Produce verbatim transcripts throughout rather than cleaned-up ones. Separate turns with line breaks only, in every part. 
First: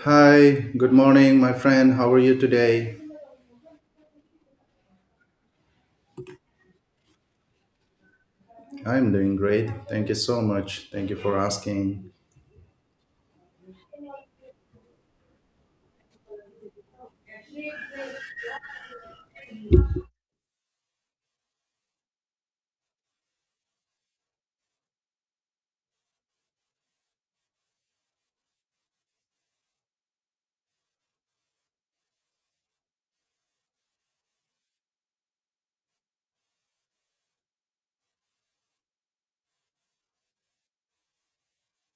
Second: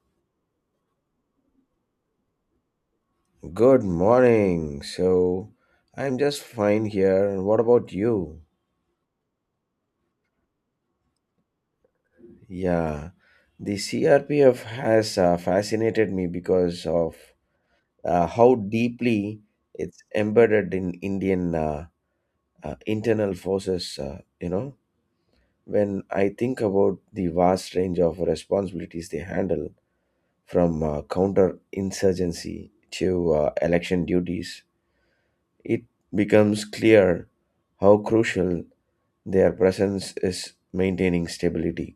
Hi, good morning, my friend. How are you today?
Good morning. So, I'm just fine here. And what about you?
I'm doing great. Thank you so much. Thank you for asking.
Yeah, the C R P F has uh, fascinated me because of uh, how deeply it's embedded in Indian uh, uh, internal forces. Uh, you know, when I think about the vast range of responsibilities they handle, from uh, counter insurgency to uh, election duties, it becomes clear how crucial their presence is maintaining stability.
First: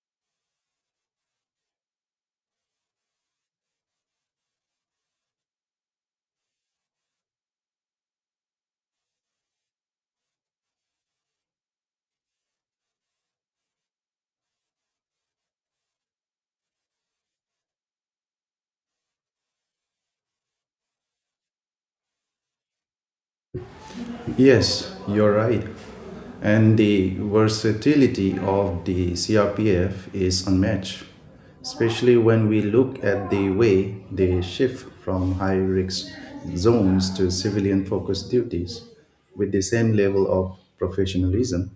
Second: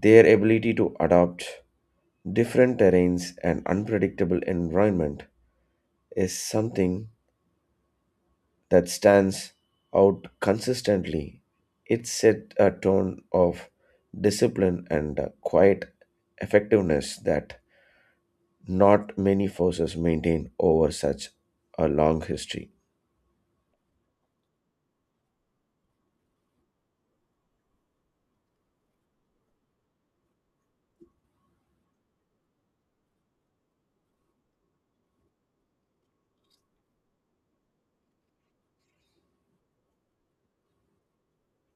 Their ability to adapt different terrains and unpredictable environment is something that stands out consistently. It set a tone of discipline and a quiet effectiveness that not many forces maintain over such a long history.
Yes, you're right. And the versatility of the C R P F is unmatched, especially when we look at the way they shift from high risk zones to civilian focused duties with the same level of professionalism.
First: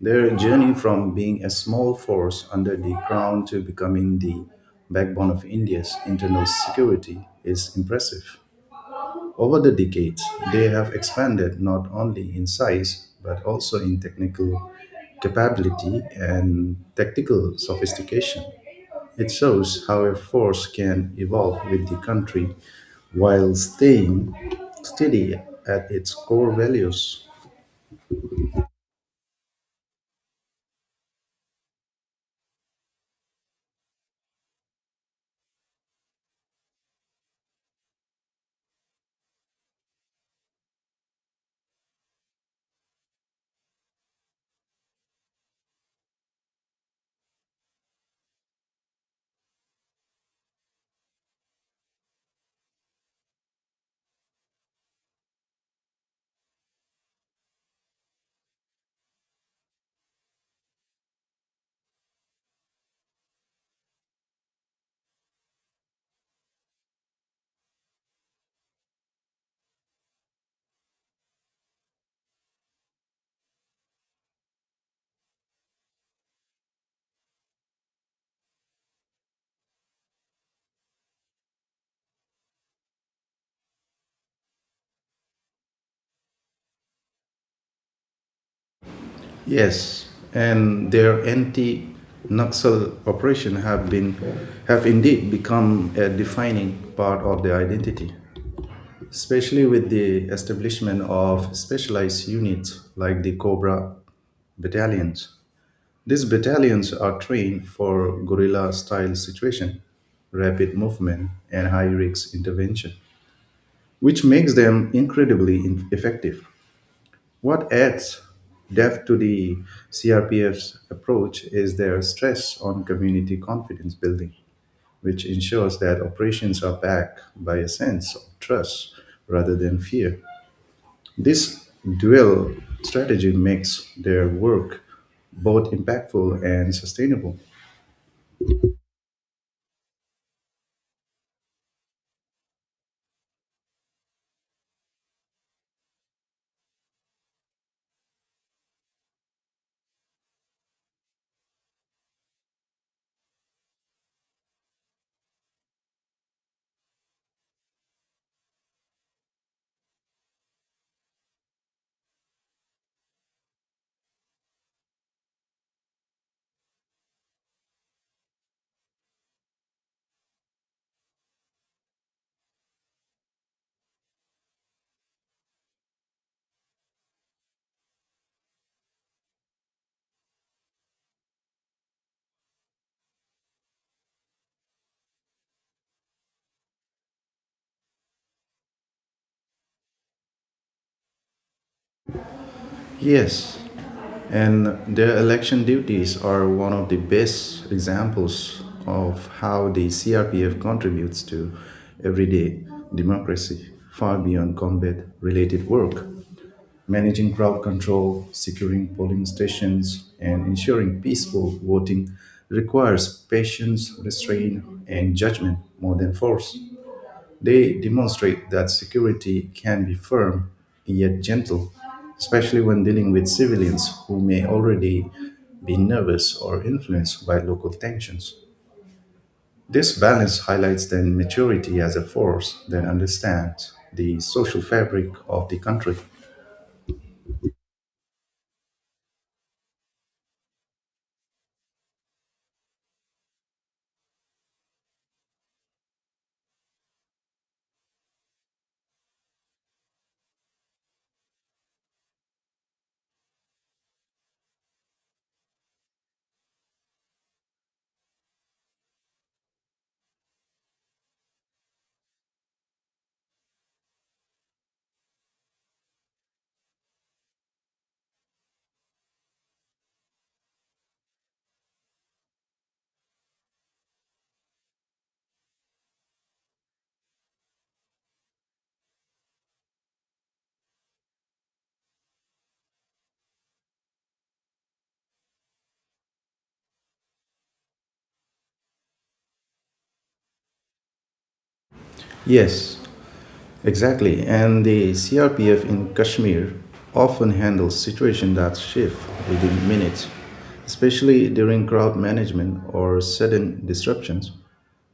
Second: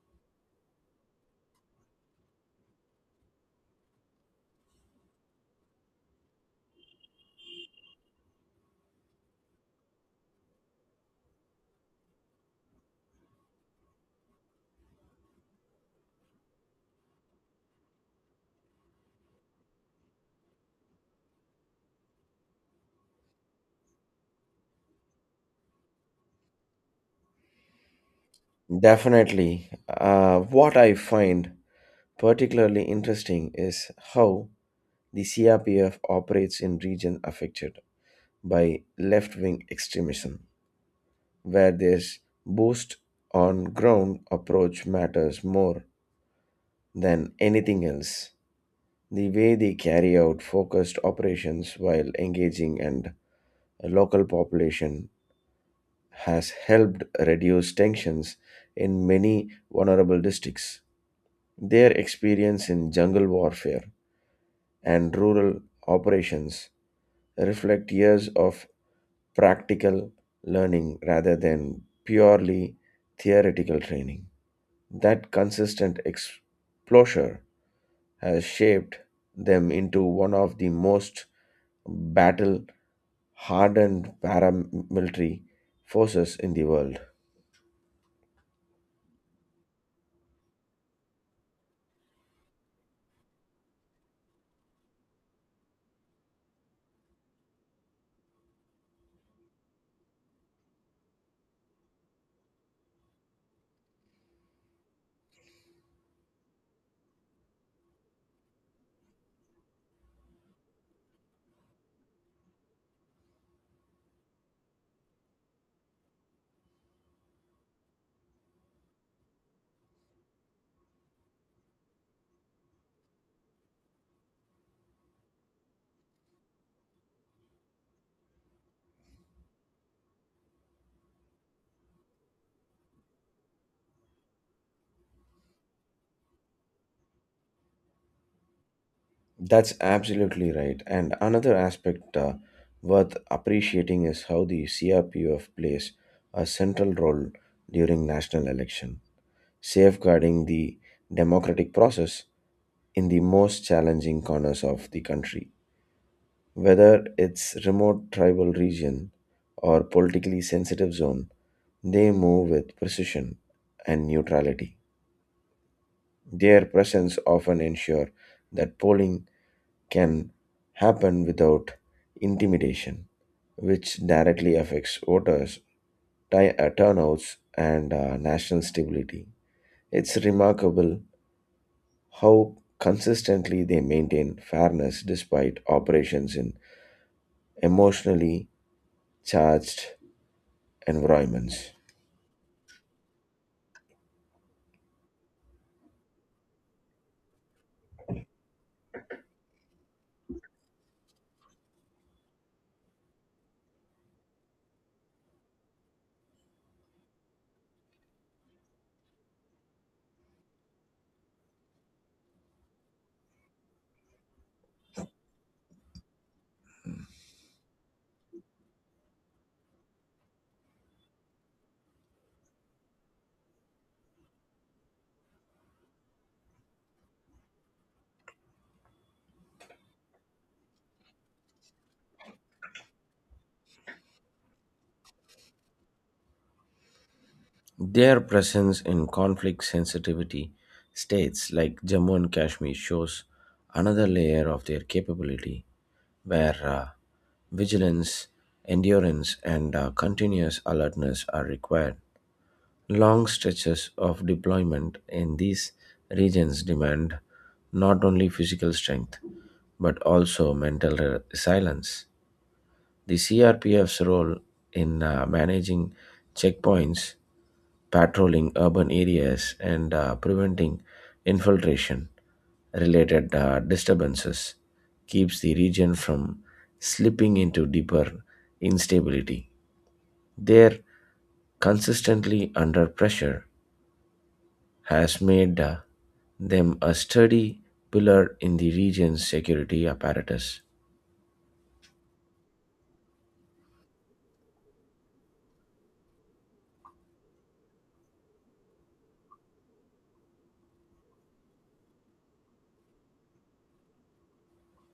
Their journey from being a small force under the crown to becoming the backbone of India's internal security is impressive. Over the decades, they have expanded not only in size but also in technical capability and tactical sophistication. It shows how a force can evolve with the country while staying steady at its core values.
Definitely, uh, what I find particularly interesting is how the C R P F operates in regions affected by left wing extremism, where their boost on ground approach matters more than anything else. The way they carry out focused operations while engaging and a local population has helped reduce tensions in many vulnerable districts. Their experience in jungle warfare and rural operations reflect years of practical learning rather than purely theoretical training. That consistent exposure has shaped them into one of the most battle hardened paramilitary forces in the world.
Yes, and their anti-Naxal operation have been have indeed become a defining part of their identity, especially with the establishment of specialized units like the Cobra battalions. These battalions are trained for guerrilla-style situation, rapid movement, and high-risk intervention, which makes them incredibly in- effective. What adds depth to the C R P F's approach is their stress on community confidence building, which ensures that operations are backed by a sense of trust rather than fear. This dual strategy makes their work both impactful and sustainable.
That's absolutely right. And another aspect uh, worth appreciating is how the C R P F plays a central role during national election, safeguarding the democratic process in the most challenging corners of the country. Whether it's remote tribal region or politically sensitive zone, they move with precision and neutrality. Their presence often ensure that polling can happen without intimidation, which directly affects voters, ti- uh, turnouts, and uh, national stability. It's remarkable how consistently they maintain fairness despite operations in emotionally charged environments.
Yes, and their election duties are one of the best examples of how the C R P F contributes to everyday democracy, far beyond combat related work. Managing crowd control, securing polling stations, and ensuring peaceful voting requires patience, restraint, and judgment more than force. They demonstrate that security can be firm yet gentle, especially when dealing with civilians who may already be nervous or influenced by local tensions. This balance highlights their maturity as a force that understands the social fabric of the country.
Their presence in conflict sensitivity states like Jammu and Kashmir shows another layer of their capability where uh, vigilance, endurance, and uh, continuous alertness are required. Long stretches of deployment in these regions demand not only physical strength but also mental re- silence. The C R P F's role in uh, managing checkpoints, patrolling urban areas, and uh, preventing infiltration related uh, disturbances keeps the region from slipping into deeper instability. Their consistently under pressure has made uh, them a sturdy pillar in the region's security apparatus.
Yes, exactly, and the C R P F in Kashmir often handles situations that shift within minutes, especially during crowd management or sudden disruptions.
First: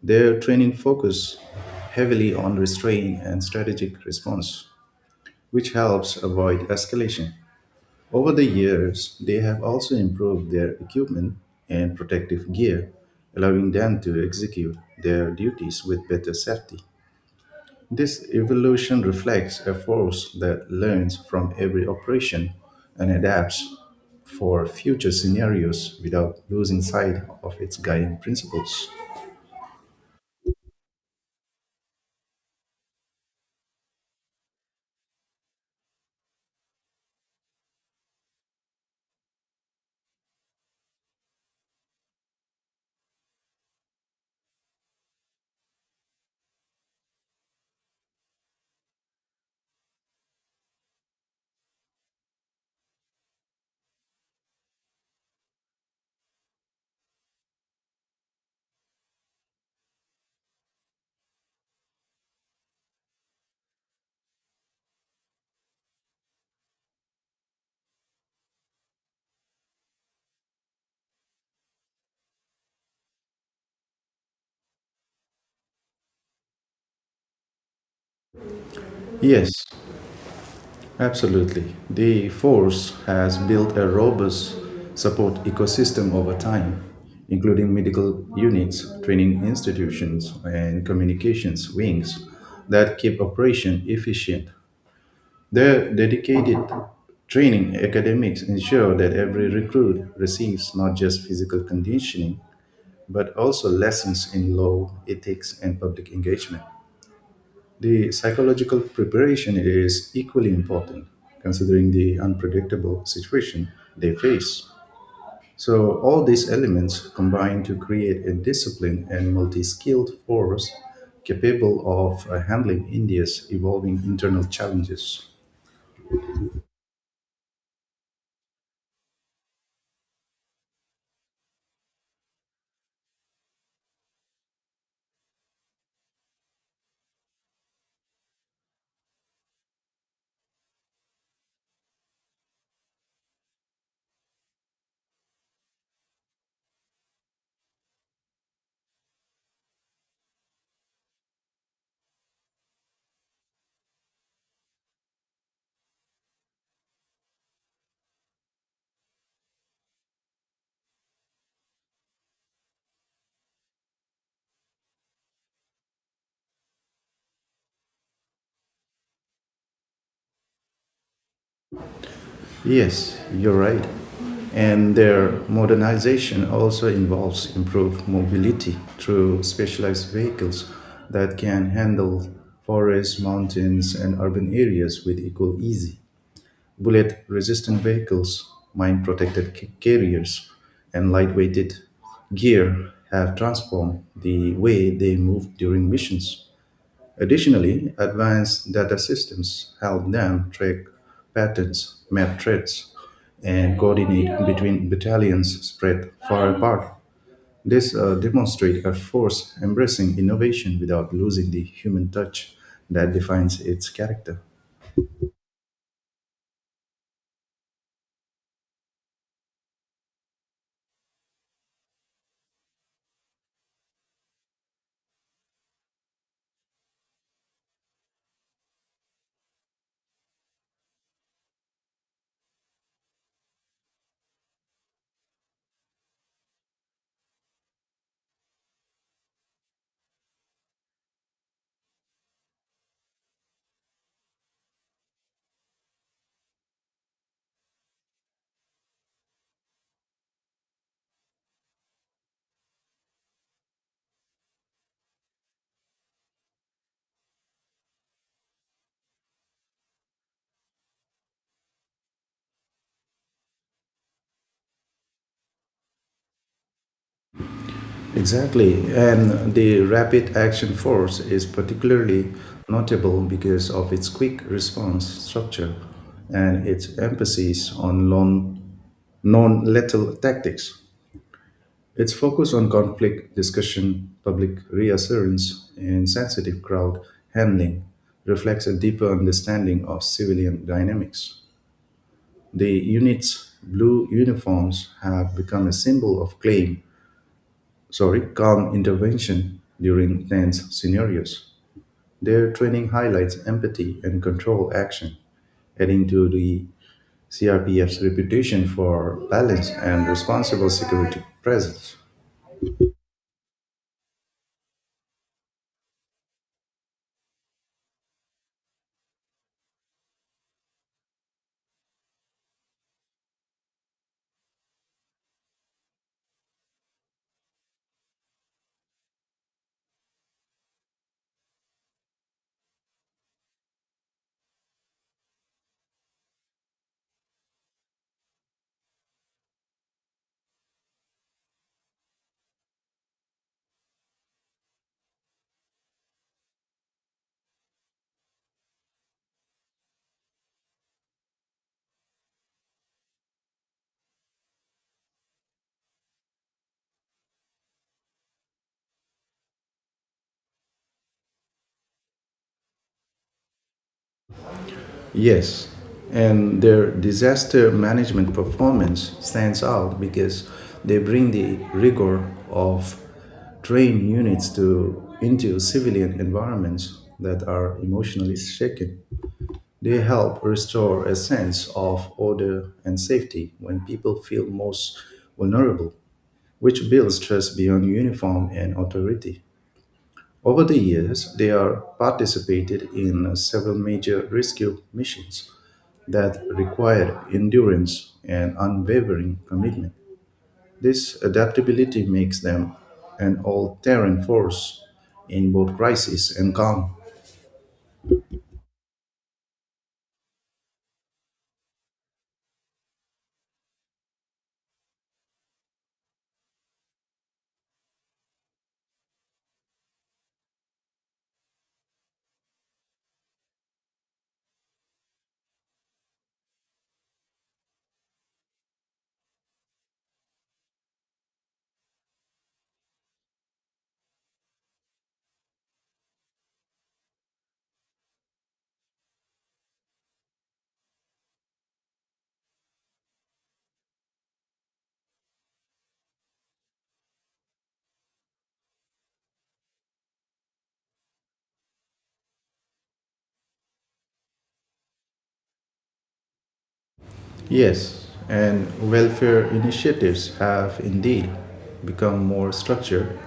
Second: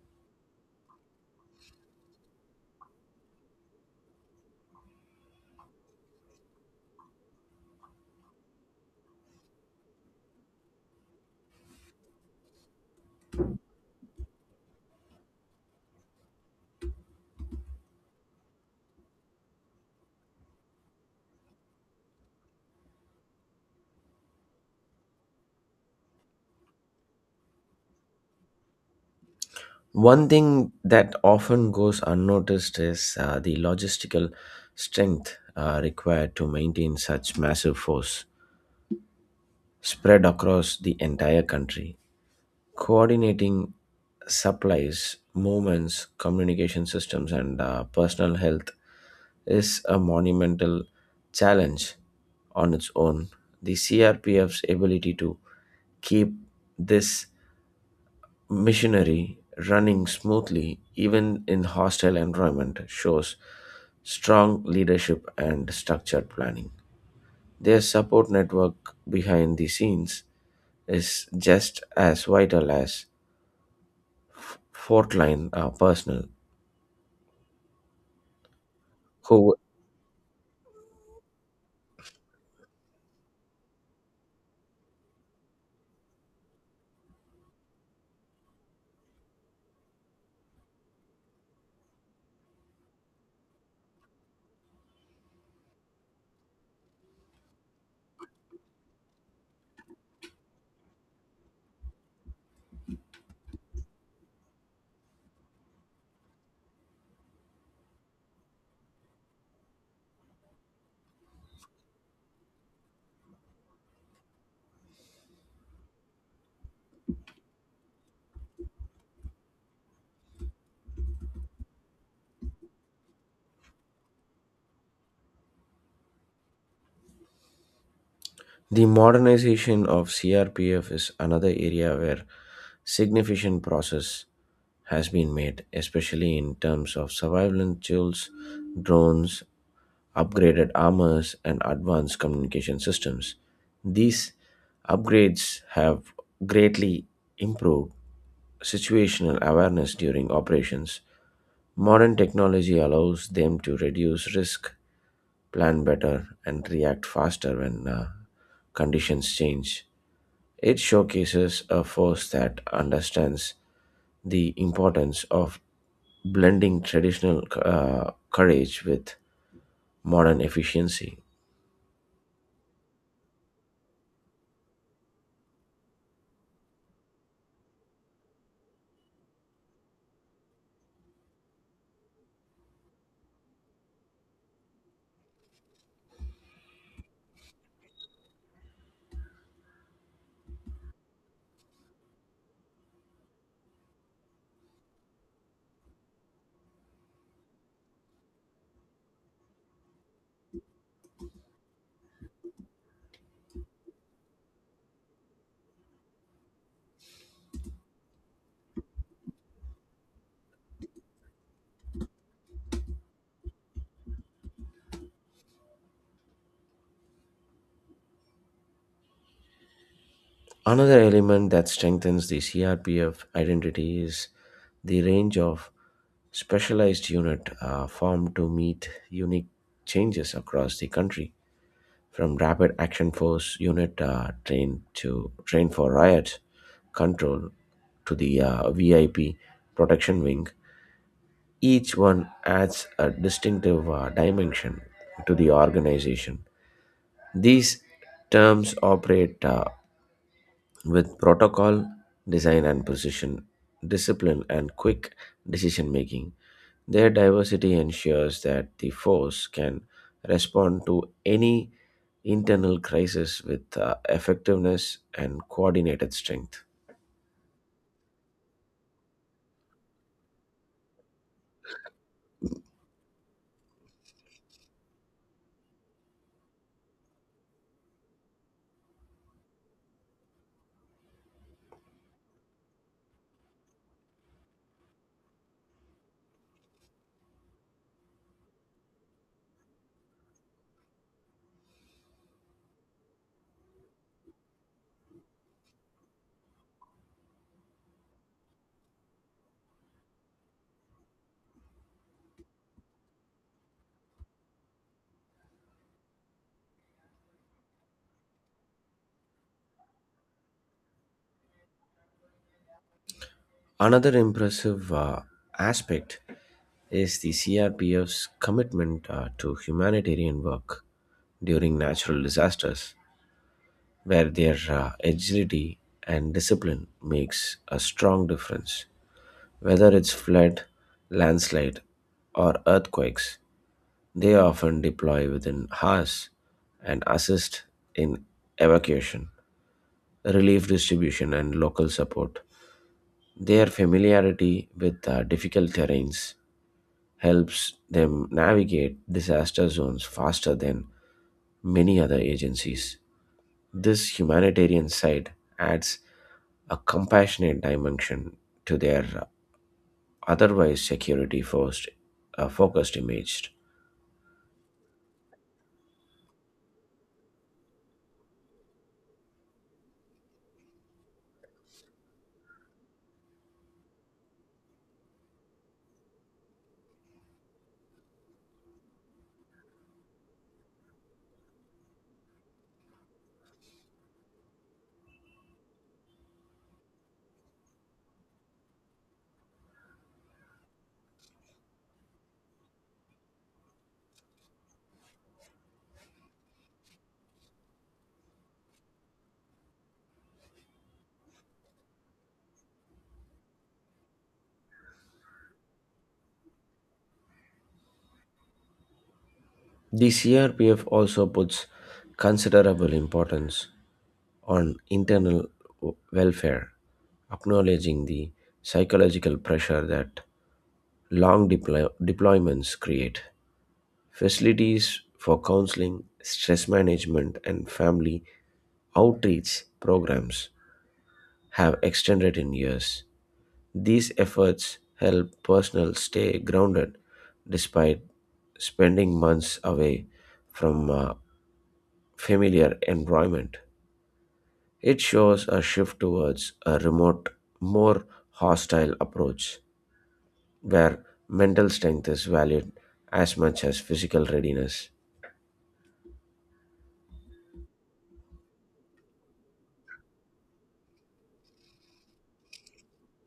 Their training focuses heavily on restraint and strategic response, which helps avoid escalation. Over the years, they have also improved their equipment and protective gear, allowing them to execute their duties with better safety. This evolution reflects a force that learns from every operation and adapts for future scenarios without losing sight of its guiding principles.
One thing that often goes unnoticed is uh, the logistical strength uh, required to maintain such massive force spread across the entire country. Coordinating supplies, movements, communication systems, and uh, personal health is a monumental challenge on its own. The C R P F's ability to keep this Missionary running smoothly even in hostile environment shows strong leadership and structured planning. Their support network behind the scenes is just as vital as frontline uh, personnel
Yes,
who
absolutely. The force has built a robust support ecosystem over time, including medical units, training institutions, and communications wings that keep operation efficient. Their dedicated training academics ensure that every recruit receives not just physical conditioning, but also lessons in law, ethics, and public engagement. The psychological preparation is equally important, considering the unpredictable situation they face. So, all these elements combine to create a disciplined and multi skilled force capable of uh, handling India's evolving internal challenges.
The modernization of C R P F is another area where significant process has been made, especially in terms of surveillance tools, drones, upgraded armors, and advanced communication systems. These upgrades have greatly improved situational awareness during operations. Modern technology allows them to reduce risk, plan better, and react faster when uh, conditions change. It showcases a force that understands the importance of blending traditional uh, courage with modern efficiency.
Yes, you're right. And their modernization also involves improved mobility through specialized vehicles that can handle forests, mountains, and urban areas with equal ease. Bullet resistant vehicles, mine protected ca- carriers, and lightweighted gear have transformed the way they move during missions. Additionally, advanced data systems help them track patterns, map threats, and coordinate between battalions spread far apart. This uh, demonstrates a force embracing innovation without losing the human touch that defines its character.
Another element that strengthens the C R P F identity is the range of specialized unit uh, formed to meet unique changes across the country, from Rapid Action Force unit uh, trained to trained for riot control to the uh, V I P protection wing. Each one adds a distinctive uh, dimension to the organization. These terms operate uh, with protocol, design and precision, discipline and quick decision making. Their diversity ensures that the force can respond to any internal crisis with uh, effectiveness and coordinated strength.
Exactly, and the rapid action force is particularly notable because of its quick response structure and its emphasis on non non lethal tactics. Its focus on conflict discussion, public reassurance, and sensitive crowd handling reflects a deeper understanding of civilian dynamics. The unit's blue uniforms have become a symbol of claim, sorry, calm intervention during tense scenarios. Their training highlights empathy and control action, adding to the C R P F's reputation for balance and responsible security presence.
Another impressive uh, aspect is the C R P F's commitment uh, to humanitarian work during natural disasters, where their uh, agility and discipline makes a strong difference. Whether it's flood, landslide, or earthquakes, they often deploy within hours and assist in evacuation, relief distribution, and local support. Their familiarity with uh, difficult terrains helps them navigate disaster zones faster than many other agencies. This humanitarian side adds a compassionate dimension to their otherwise security first uh, focused image.
Yes, and their disaster management performance stands out because they bring the rigor of trained units to into civilian environments that are emotionally shaken. They help restore a sense of order and safety when people feel most vulnerable, which builds trust beyond uniform and authority. Over the years, they are participated in several major rescue missions that require endurance and unwavering commitment. This adaptability makes them an all terrain force in both crisis and calm.
The C R P F also puts considerable importance on internal w- welfare, acknowledging the psychological pressure that long deploy- deployments create. Facilities for counseling, stress management, and family outreach programs have extended in years. These efforts help personnel stay grounded despite spending months away from a familiar environment. It shows a shift towards a remote, more hostile approach where mental strength is valued as much as physical readiness.
Yes, and welfare initiatives have indeed become more structured,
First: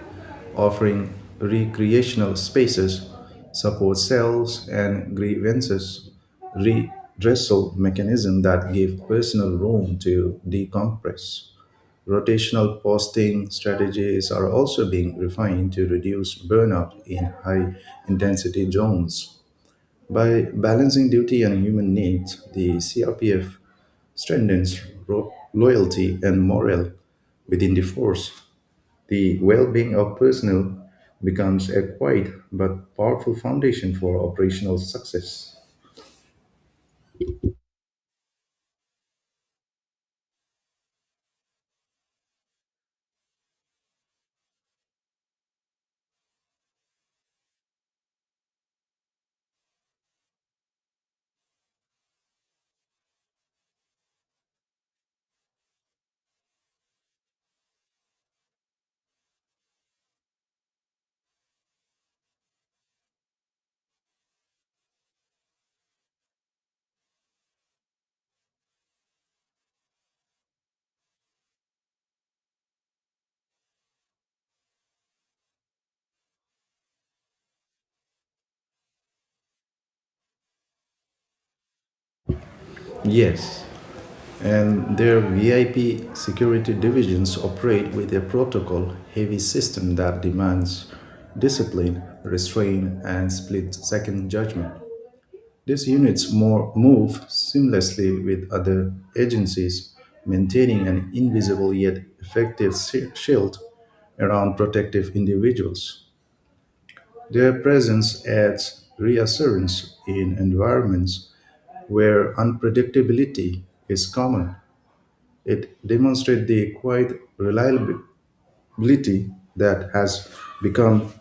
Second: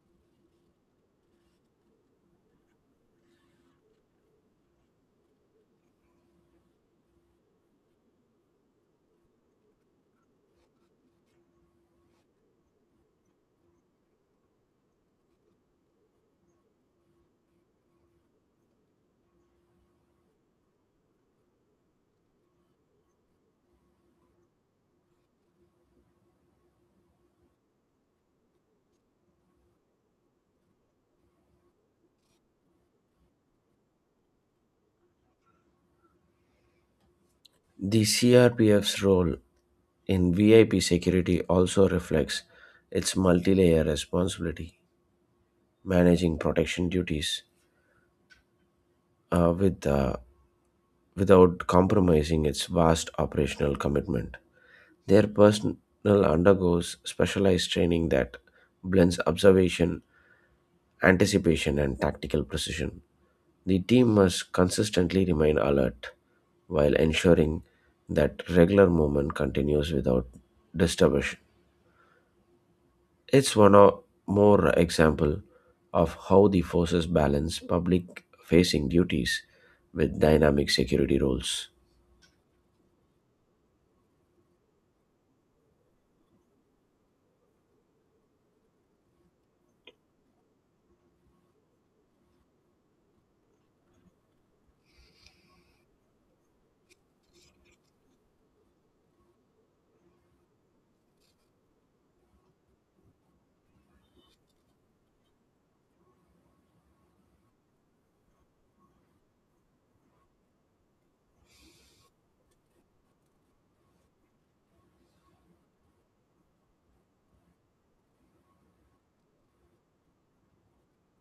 offering recreational spaces, support cells, and grievances redressal mechanisms that give personal room to decompress. Rotational posting strategies are also being refined to reduce burnout in high intensity zones. By balancing duty and human needs, the C R P F strengthens ro- loyalty and morale within the force. The well being of personnel becomes a quiet but powerful foundation for operational success.
The C R P F's role in V I P security also reflects its multi layer responsibility, managing protection duties, uh, with uh, without compromising its vast operational commitment. Their personnel undergoes specialized training that blends observation, anticipation, and tactical precision. The team must consistently remain alert while ensuring that regular movement continues without disturbance. It's one o- more example of how the forces balance public facing duties with dynamic security roles.
Yes, and their V I P security divisions operate with a protocol heavy system that demands discipline, restraint, and split second judgment. These units more, move seamlessly with other agencies, maintaining an invisible yet effective shi- shield around protective individuals. Their presence adds reassurance in environments where unpredictability is common. It demonstrates the quiet reliability that has become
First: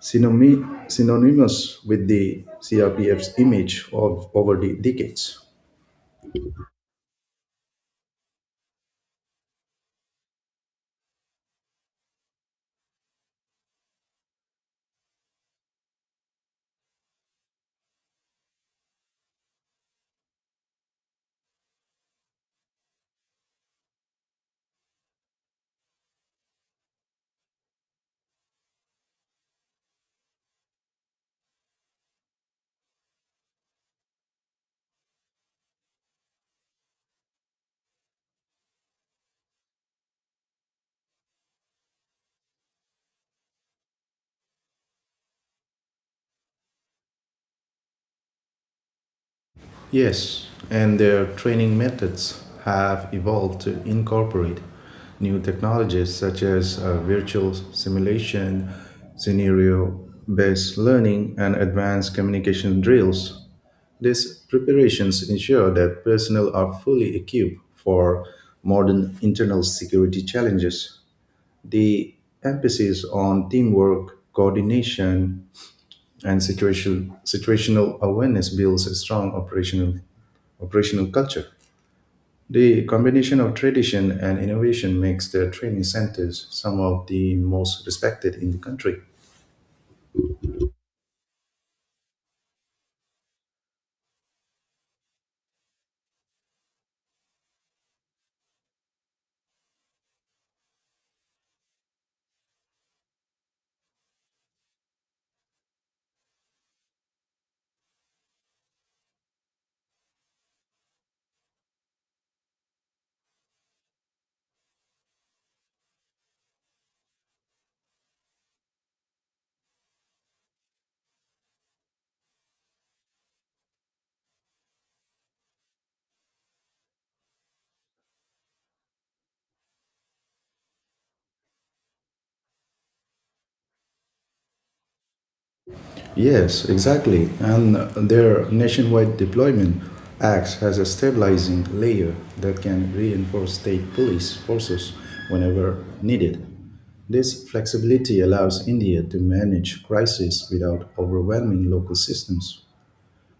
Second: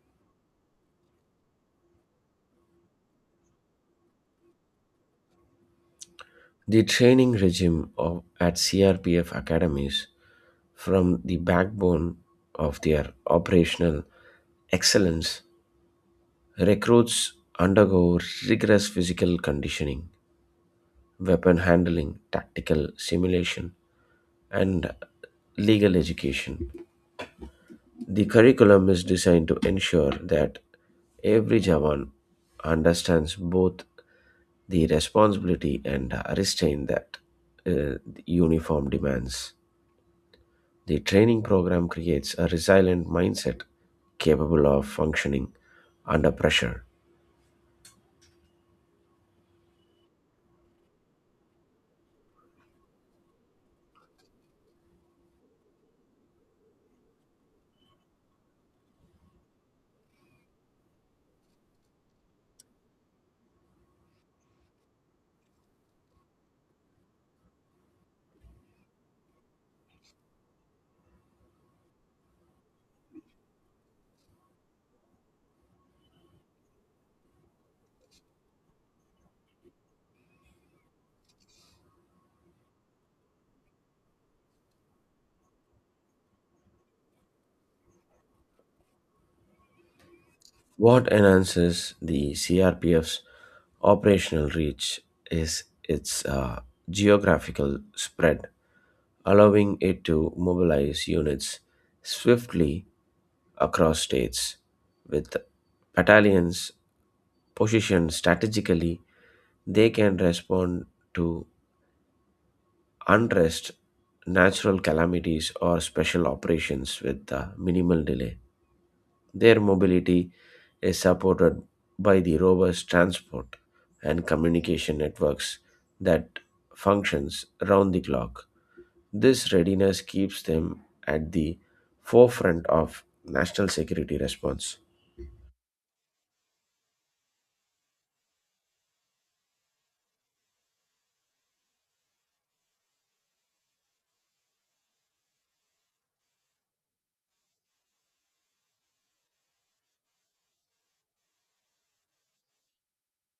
synony- synonymous with the C R P F's image of, over the decades.
The training regime of, at C R P F academies from the backbone of their operational excellence, recruits undergo rigorous physical conditioning, weapon handling, tactical simulation, and legal education. The curriculum is designed to ensure that every Jawan understands both the responsibility and restraint that uh, the uniform demands. The training program creates a resilient mindset capable of functioning under pressure.
Yes, and their training methods have evolved to incorporate new technologies such as uh, virtual simulation, scenario based learning, and advanced communication drills. These preparations ensure that personnel are fully equipped for modern internal security challenges. The emphasis on teamwork, coordination, and situation, situational awareness builds a strong operational operational culture. The combination of tradition and innovation makes the training centers some of the most respected in the country.
What enhances the C R P F's operational reach is its uh, geographical spread, allowing it to mobilize units swiftly across states. With battalions positioned strategically, they can respond to unrest, natural calamities, or special operations with uh, minimal delay. Their mobility is supported by the robust transport and communication networks that functions round the clock. This readiness keeps them at the forefront of national security response.
Yes, exactly. And their nationwide deployment acts as a stabilizing layer that can reinforce state police forces whenever needed. This flexibility allows India to manage crises without overwhelming local systems.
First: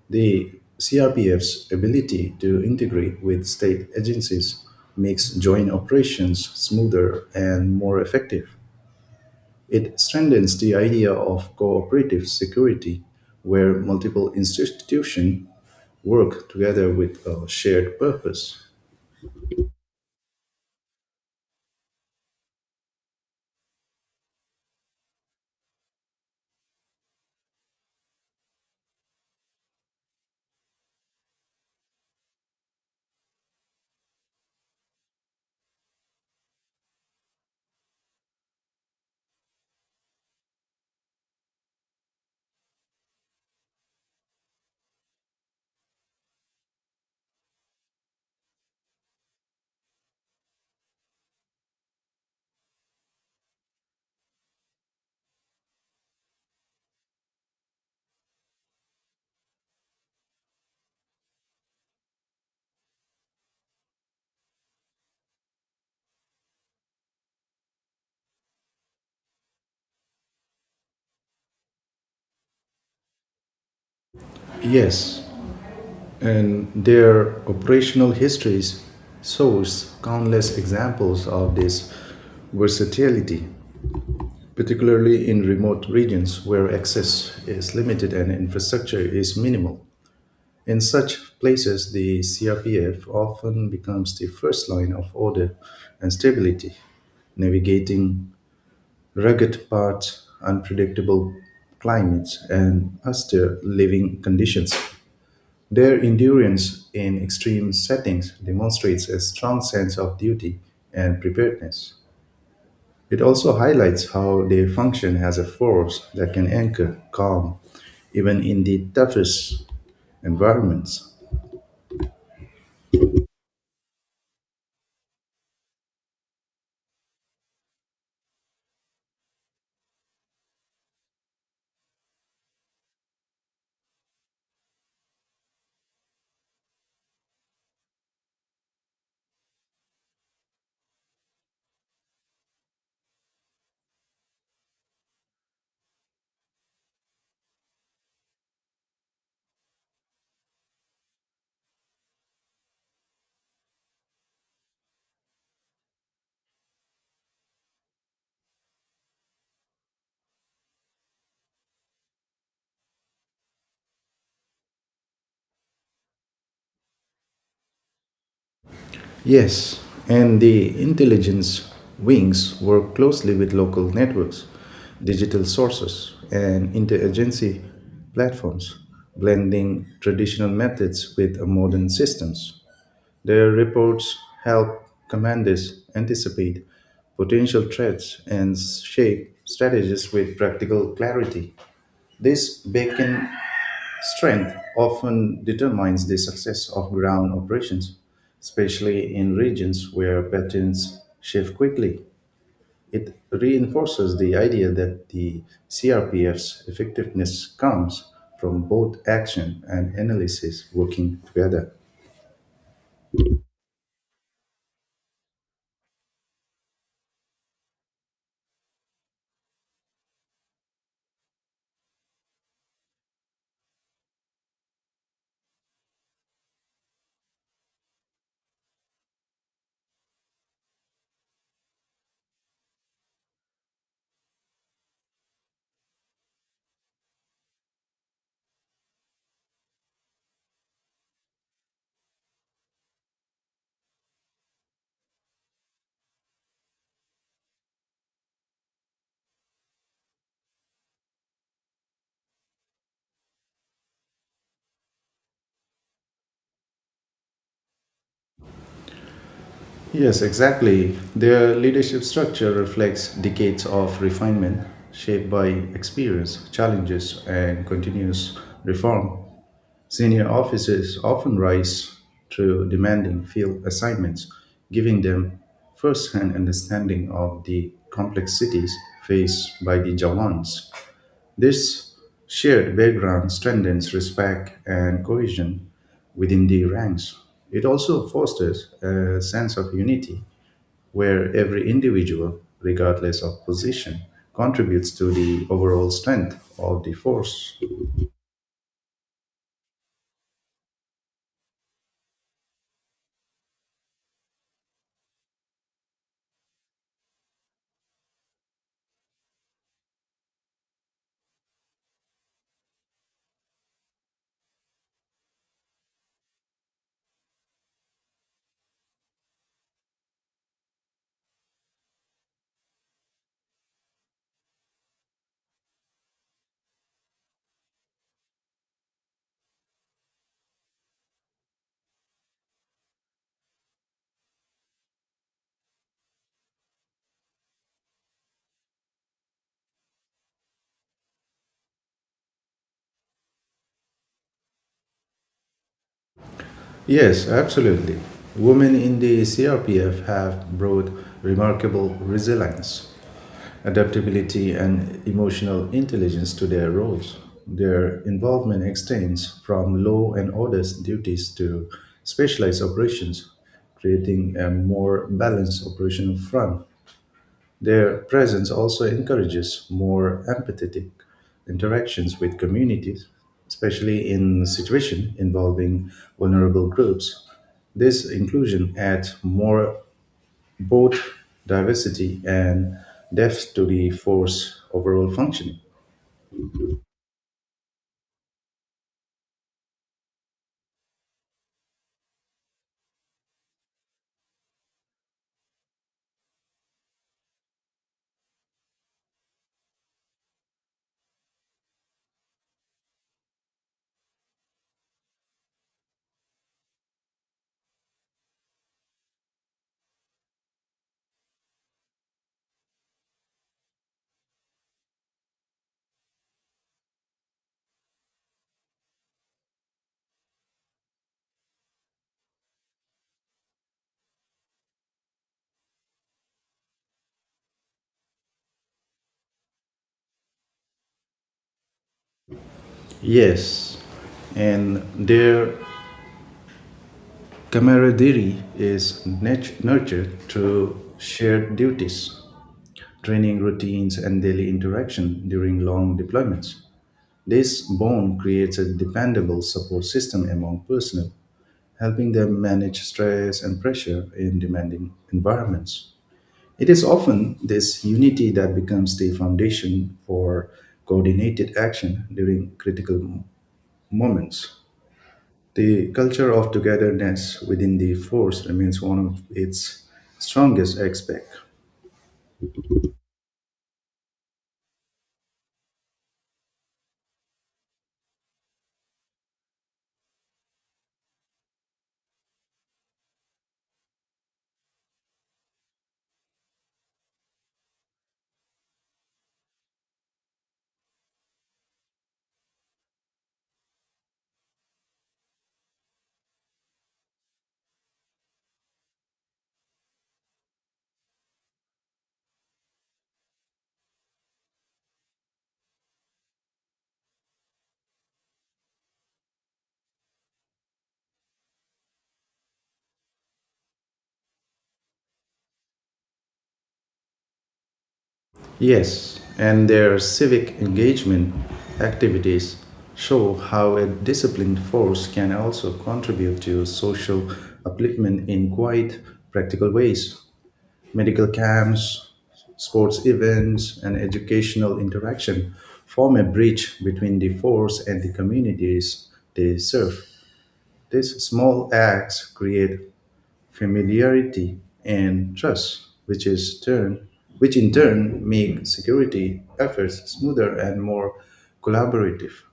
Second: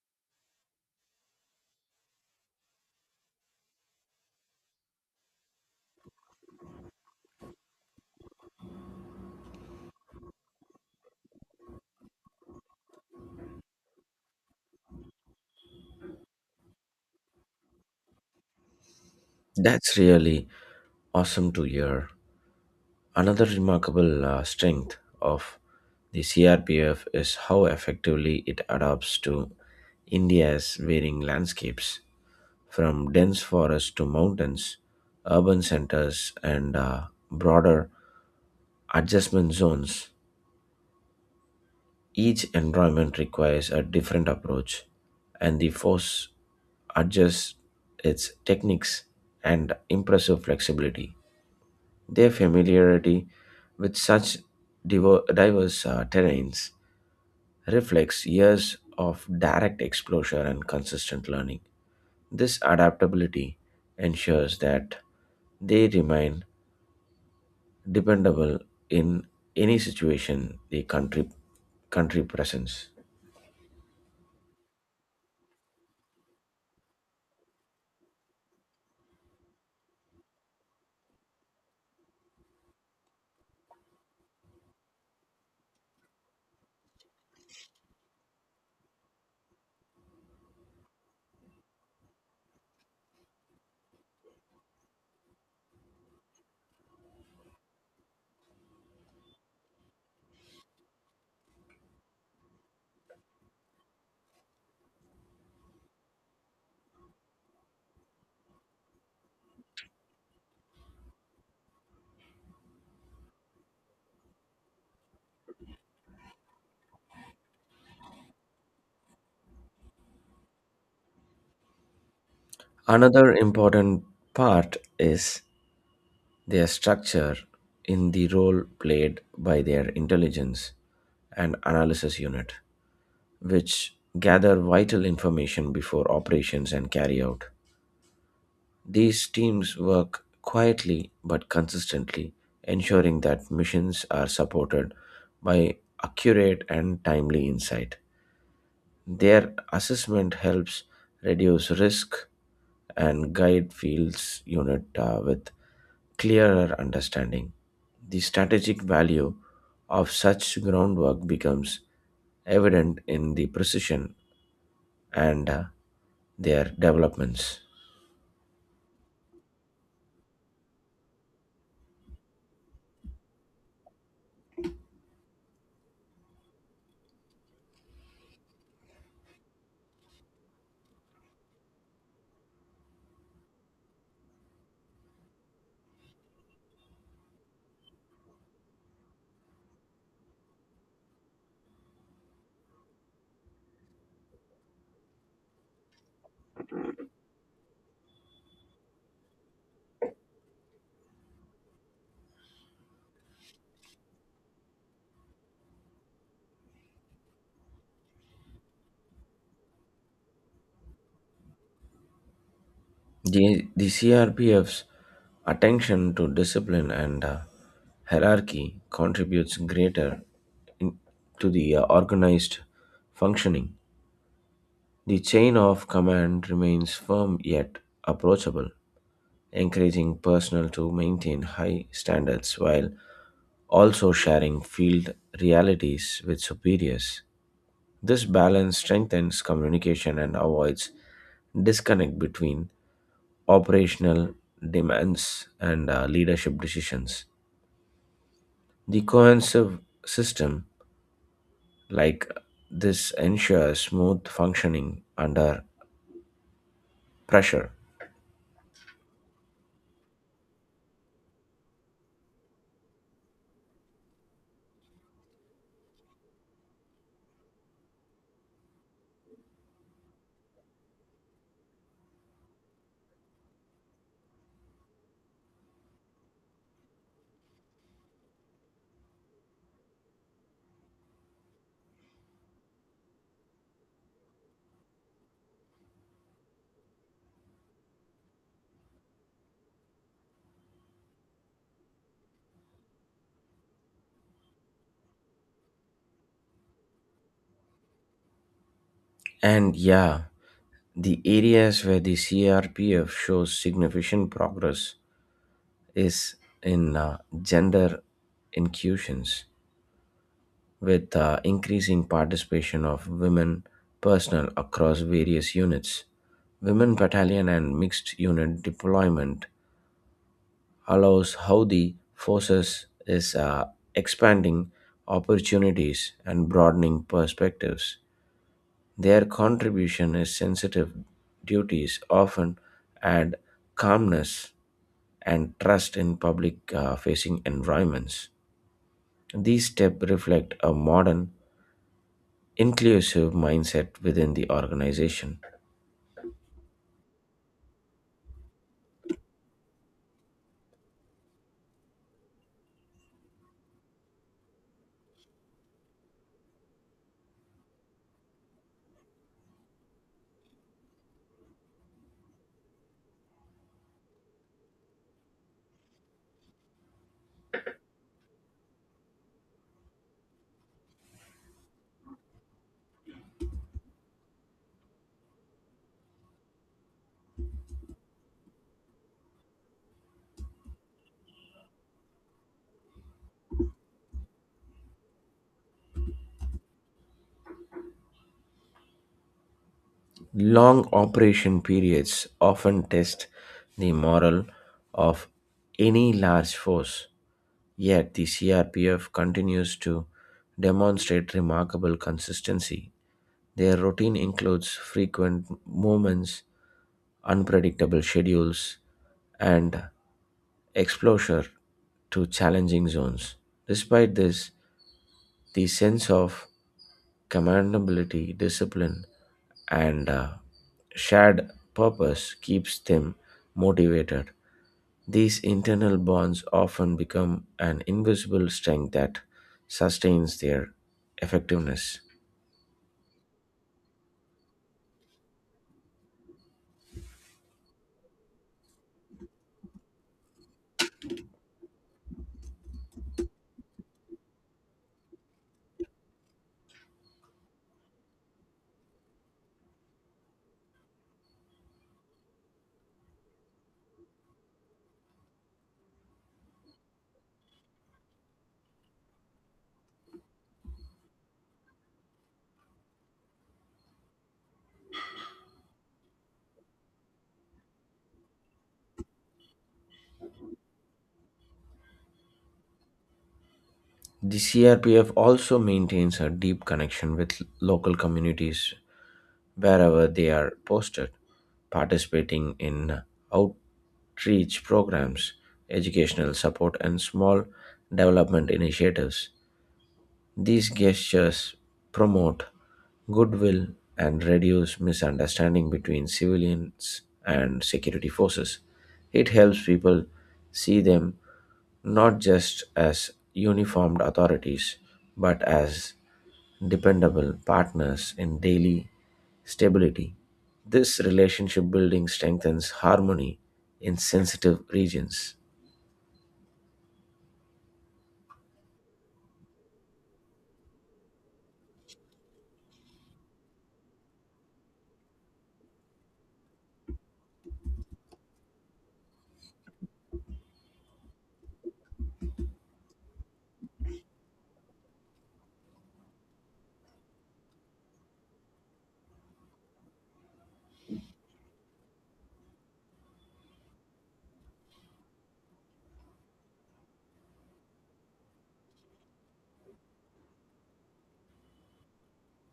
The C R P F's ability to integrate with state agencies makes joint operations smoother and more effective. It strengthens the idea of cooperative security, where multiple institutions work together with a shared purpose.
That's really awesome to hear. Another remarkable uh, strength of the C R P F is how effectively it adapts to India's varying landscapes, from dense forests to mountains, urban centers, and uh, broader adjustment zones. Each environment requires a different approach, and the force adjusts its techniques and impressive flexibility. Their familiarity with such diver- diverse uh, terrains reflects years of direct exposure and consistent learning. This adaptability ensures that they remain dependable in any situation the country country presents.
Yes, and their operational histories shows countless examples of this versatility, particularly in remote regions where access is limited and infrastructure is minimal. In such places, the C R P F often becomes the first line of order and stability, navigating rugged paths, unpredictable climates, and austere living conditions. Their endurance in extreme settings demonstrates a strong sense of duty and preparedness. It also highlights how they function as a force that can anchor calm even in the toughest environments.
Another important part is their structure in the role played by their intelligence and analysis unit, which gather vital information before operations and carry out. These teams work quietly but consistently, ensuring that missions are supported by accurate and timely insight. Their assessment helps reduce risk and guide fields unit uh, with clearer understanding. The strategic value of such groundwork becomes evident in the precision and uh, their developments.
Yes, and the intelligence wings work closely with local networks, digital sources, and interagency platforms, blending traditional methods with modern systems. Their reports help commanders anticipate potential threats and shape strategies with practical clarity. This beacon strength often determines the success of ground operations, especially in regions where patterns shift quickly. It reinforces the idea that the C R P F's effectiveness comes from both action and analysis working together.
The, the C R P F's attention to discipline and uh, hierarchy contributes greater in, to the uh, organized functioning. The chain of command remains firm yet approachable, encouraging personnel to maintain high standards while also sharing field realities with superiors. This balance strengthens communication and avoids disconnect between operational demands and uh, leadership decisions. The cohesive system like this ensures smooth functioning under pressure.
Yes, exactly. Their leadership structure reflects decades of refinement shaped by experience, challenges, and continuous reform. Senior officers often rise through demanding field assignments, giving them first hand understanding of the complexities faced by the Jawans. This shared background strengthens respect and cohesion within the ranks. It also fosters a sense of unity where every individual, regardless of position, contributes to the overall strength of the force.
And yeah, The areas where the C R P F shows significant progress is in uh, gender inclusions, with uh, increasing participation of women personnel across various units. Women battalion and mixed unit deployment allows how the forces is uh, expanding opportunities and broadening perspectives. Their contribution is sensitive duties often add calmness and trust in public uh, facing environments. These steps reflect a modern, inclusive mindset within the organization.
Yes, absolutely. Women in the C R P F have brought remarkable resilience, adaptability, and emotional intelligence to their roles. Their involvement extends from law and order duties to specialized operations, creating a more balanced operational front. Their presence also encourages more empathetic interactions with communities, especially in situations involving vulnerable groups. This inclusion adds more both diversity and depth to the force overall functioning.
Long operation periods often test the morale of any large force, yet the C R P F continues to demonstrate remarkable consistency. Their routine includes frequent movements, unpredictable schedules, and exposure to challenging zones. Despite this, the sense of commendability, discipline, and uh, shared purpose keeps them motivated. These internal bonds often become an invisible strength that sustains their effectiveness.
Yes, and their camaraderie is nat- nurtured through shared duties, training routines, and daily interaction during long deployments. This bond creates a dependable support system among personnel, helping them manage stress and pressure in demanding environments. It is often this unity that becomes the foundation for coordinated action during critical mo- moments. The culture of togetherness within the force remains one of its strongest aspects.
The C R P F also maintains a deep connection with local communities wherever they are posted, participating in outreach programs, educational support, and small development initiatives. These gestures promote goodwill and reduce misunderstanding between civilians and security forces. It helps people see them not just as uniformed authorities but as dependable partners in daily stability. This relationship building strengthens harmony in sensitive regions.
Yes, and their civic engagement activities show how a disciplined force can also contribute to social upliftment in quite practical ways. Medical camps, sports events, and educational interaction form a bridge between the force and the communities they serve. These small acts create familiarity and trust, which is turn which in turn make security efforts smoother and more collaborative.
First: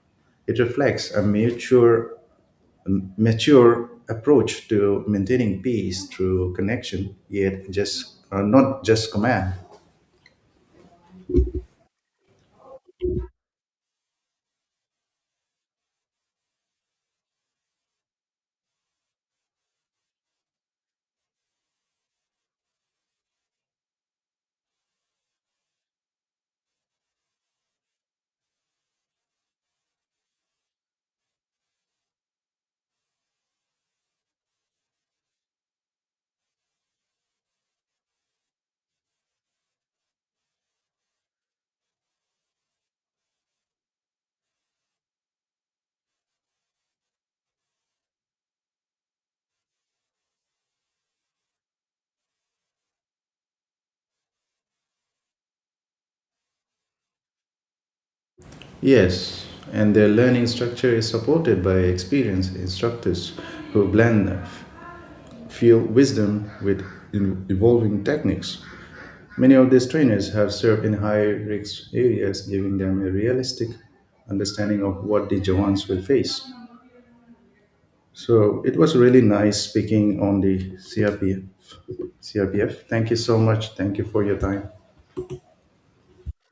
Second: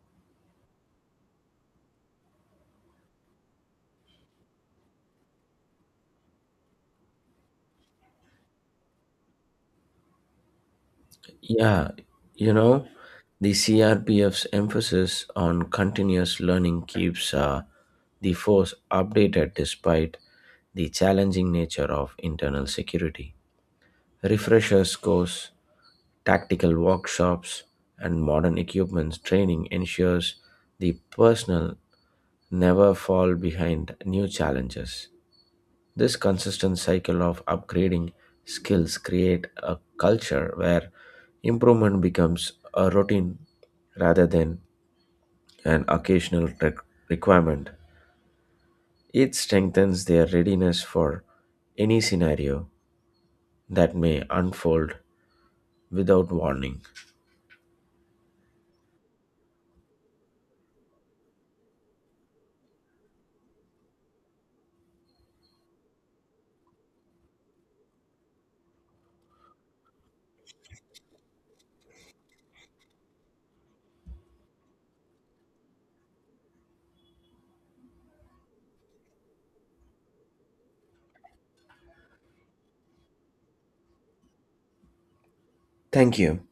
It reflects a mature, mature approach to maintaining peace through connection, yet just uh, not just command.
Yeah, you know, the C R P F's emphasis on continuous learning keeps uh, the force updated despite the challenging nature of internal security. Refreshers course, tactical workshops, and modern equipment training ensures the personnel never fall behind new challenges. This consistent cycle of upgrading skills create a culture where improvement becomes a routine rather than an occasional re- requirement. It strengthens their readiness for any scenario that may unfold without warning.
Yes, and their learning structure is supported by experienced instructors who blend field wisdom with in- evolving techniques. Many of these trainers have served in high risk areas, giving them a realistic understanding of what the Jawans will face. So it was really nice speaking on the C R P F C R P F. Thank you so much. Thank you for your time.
Thank you.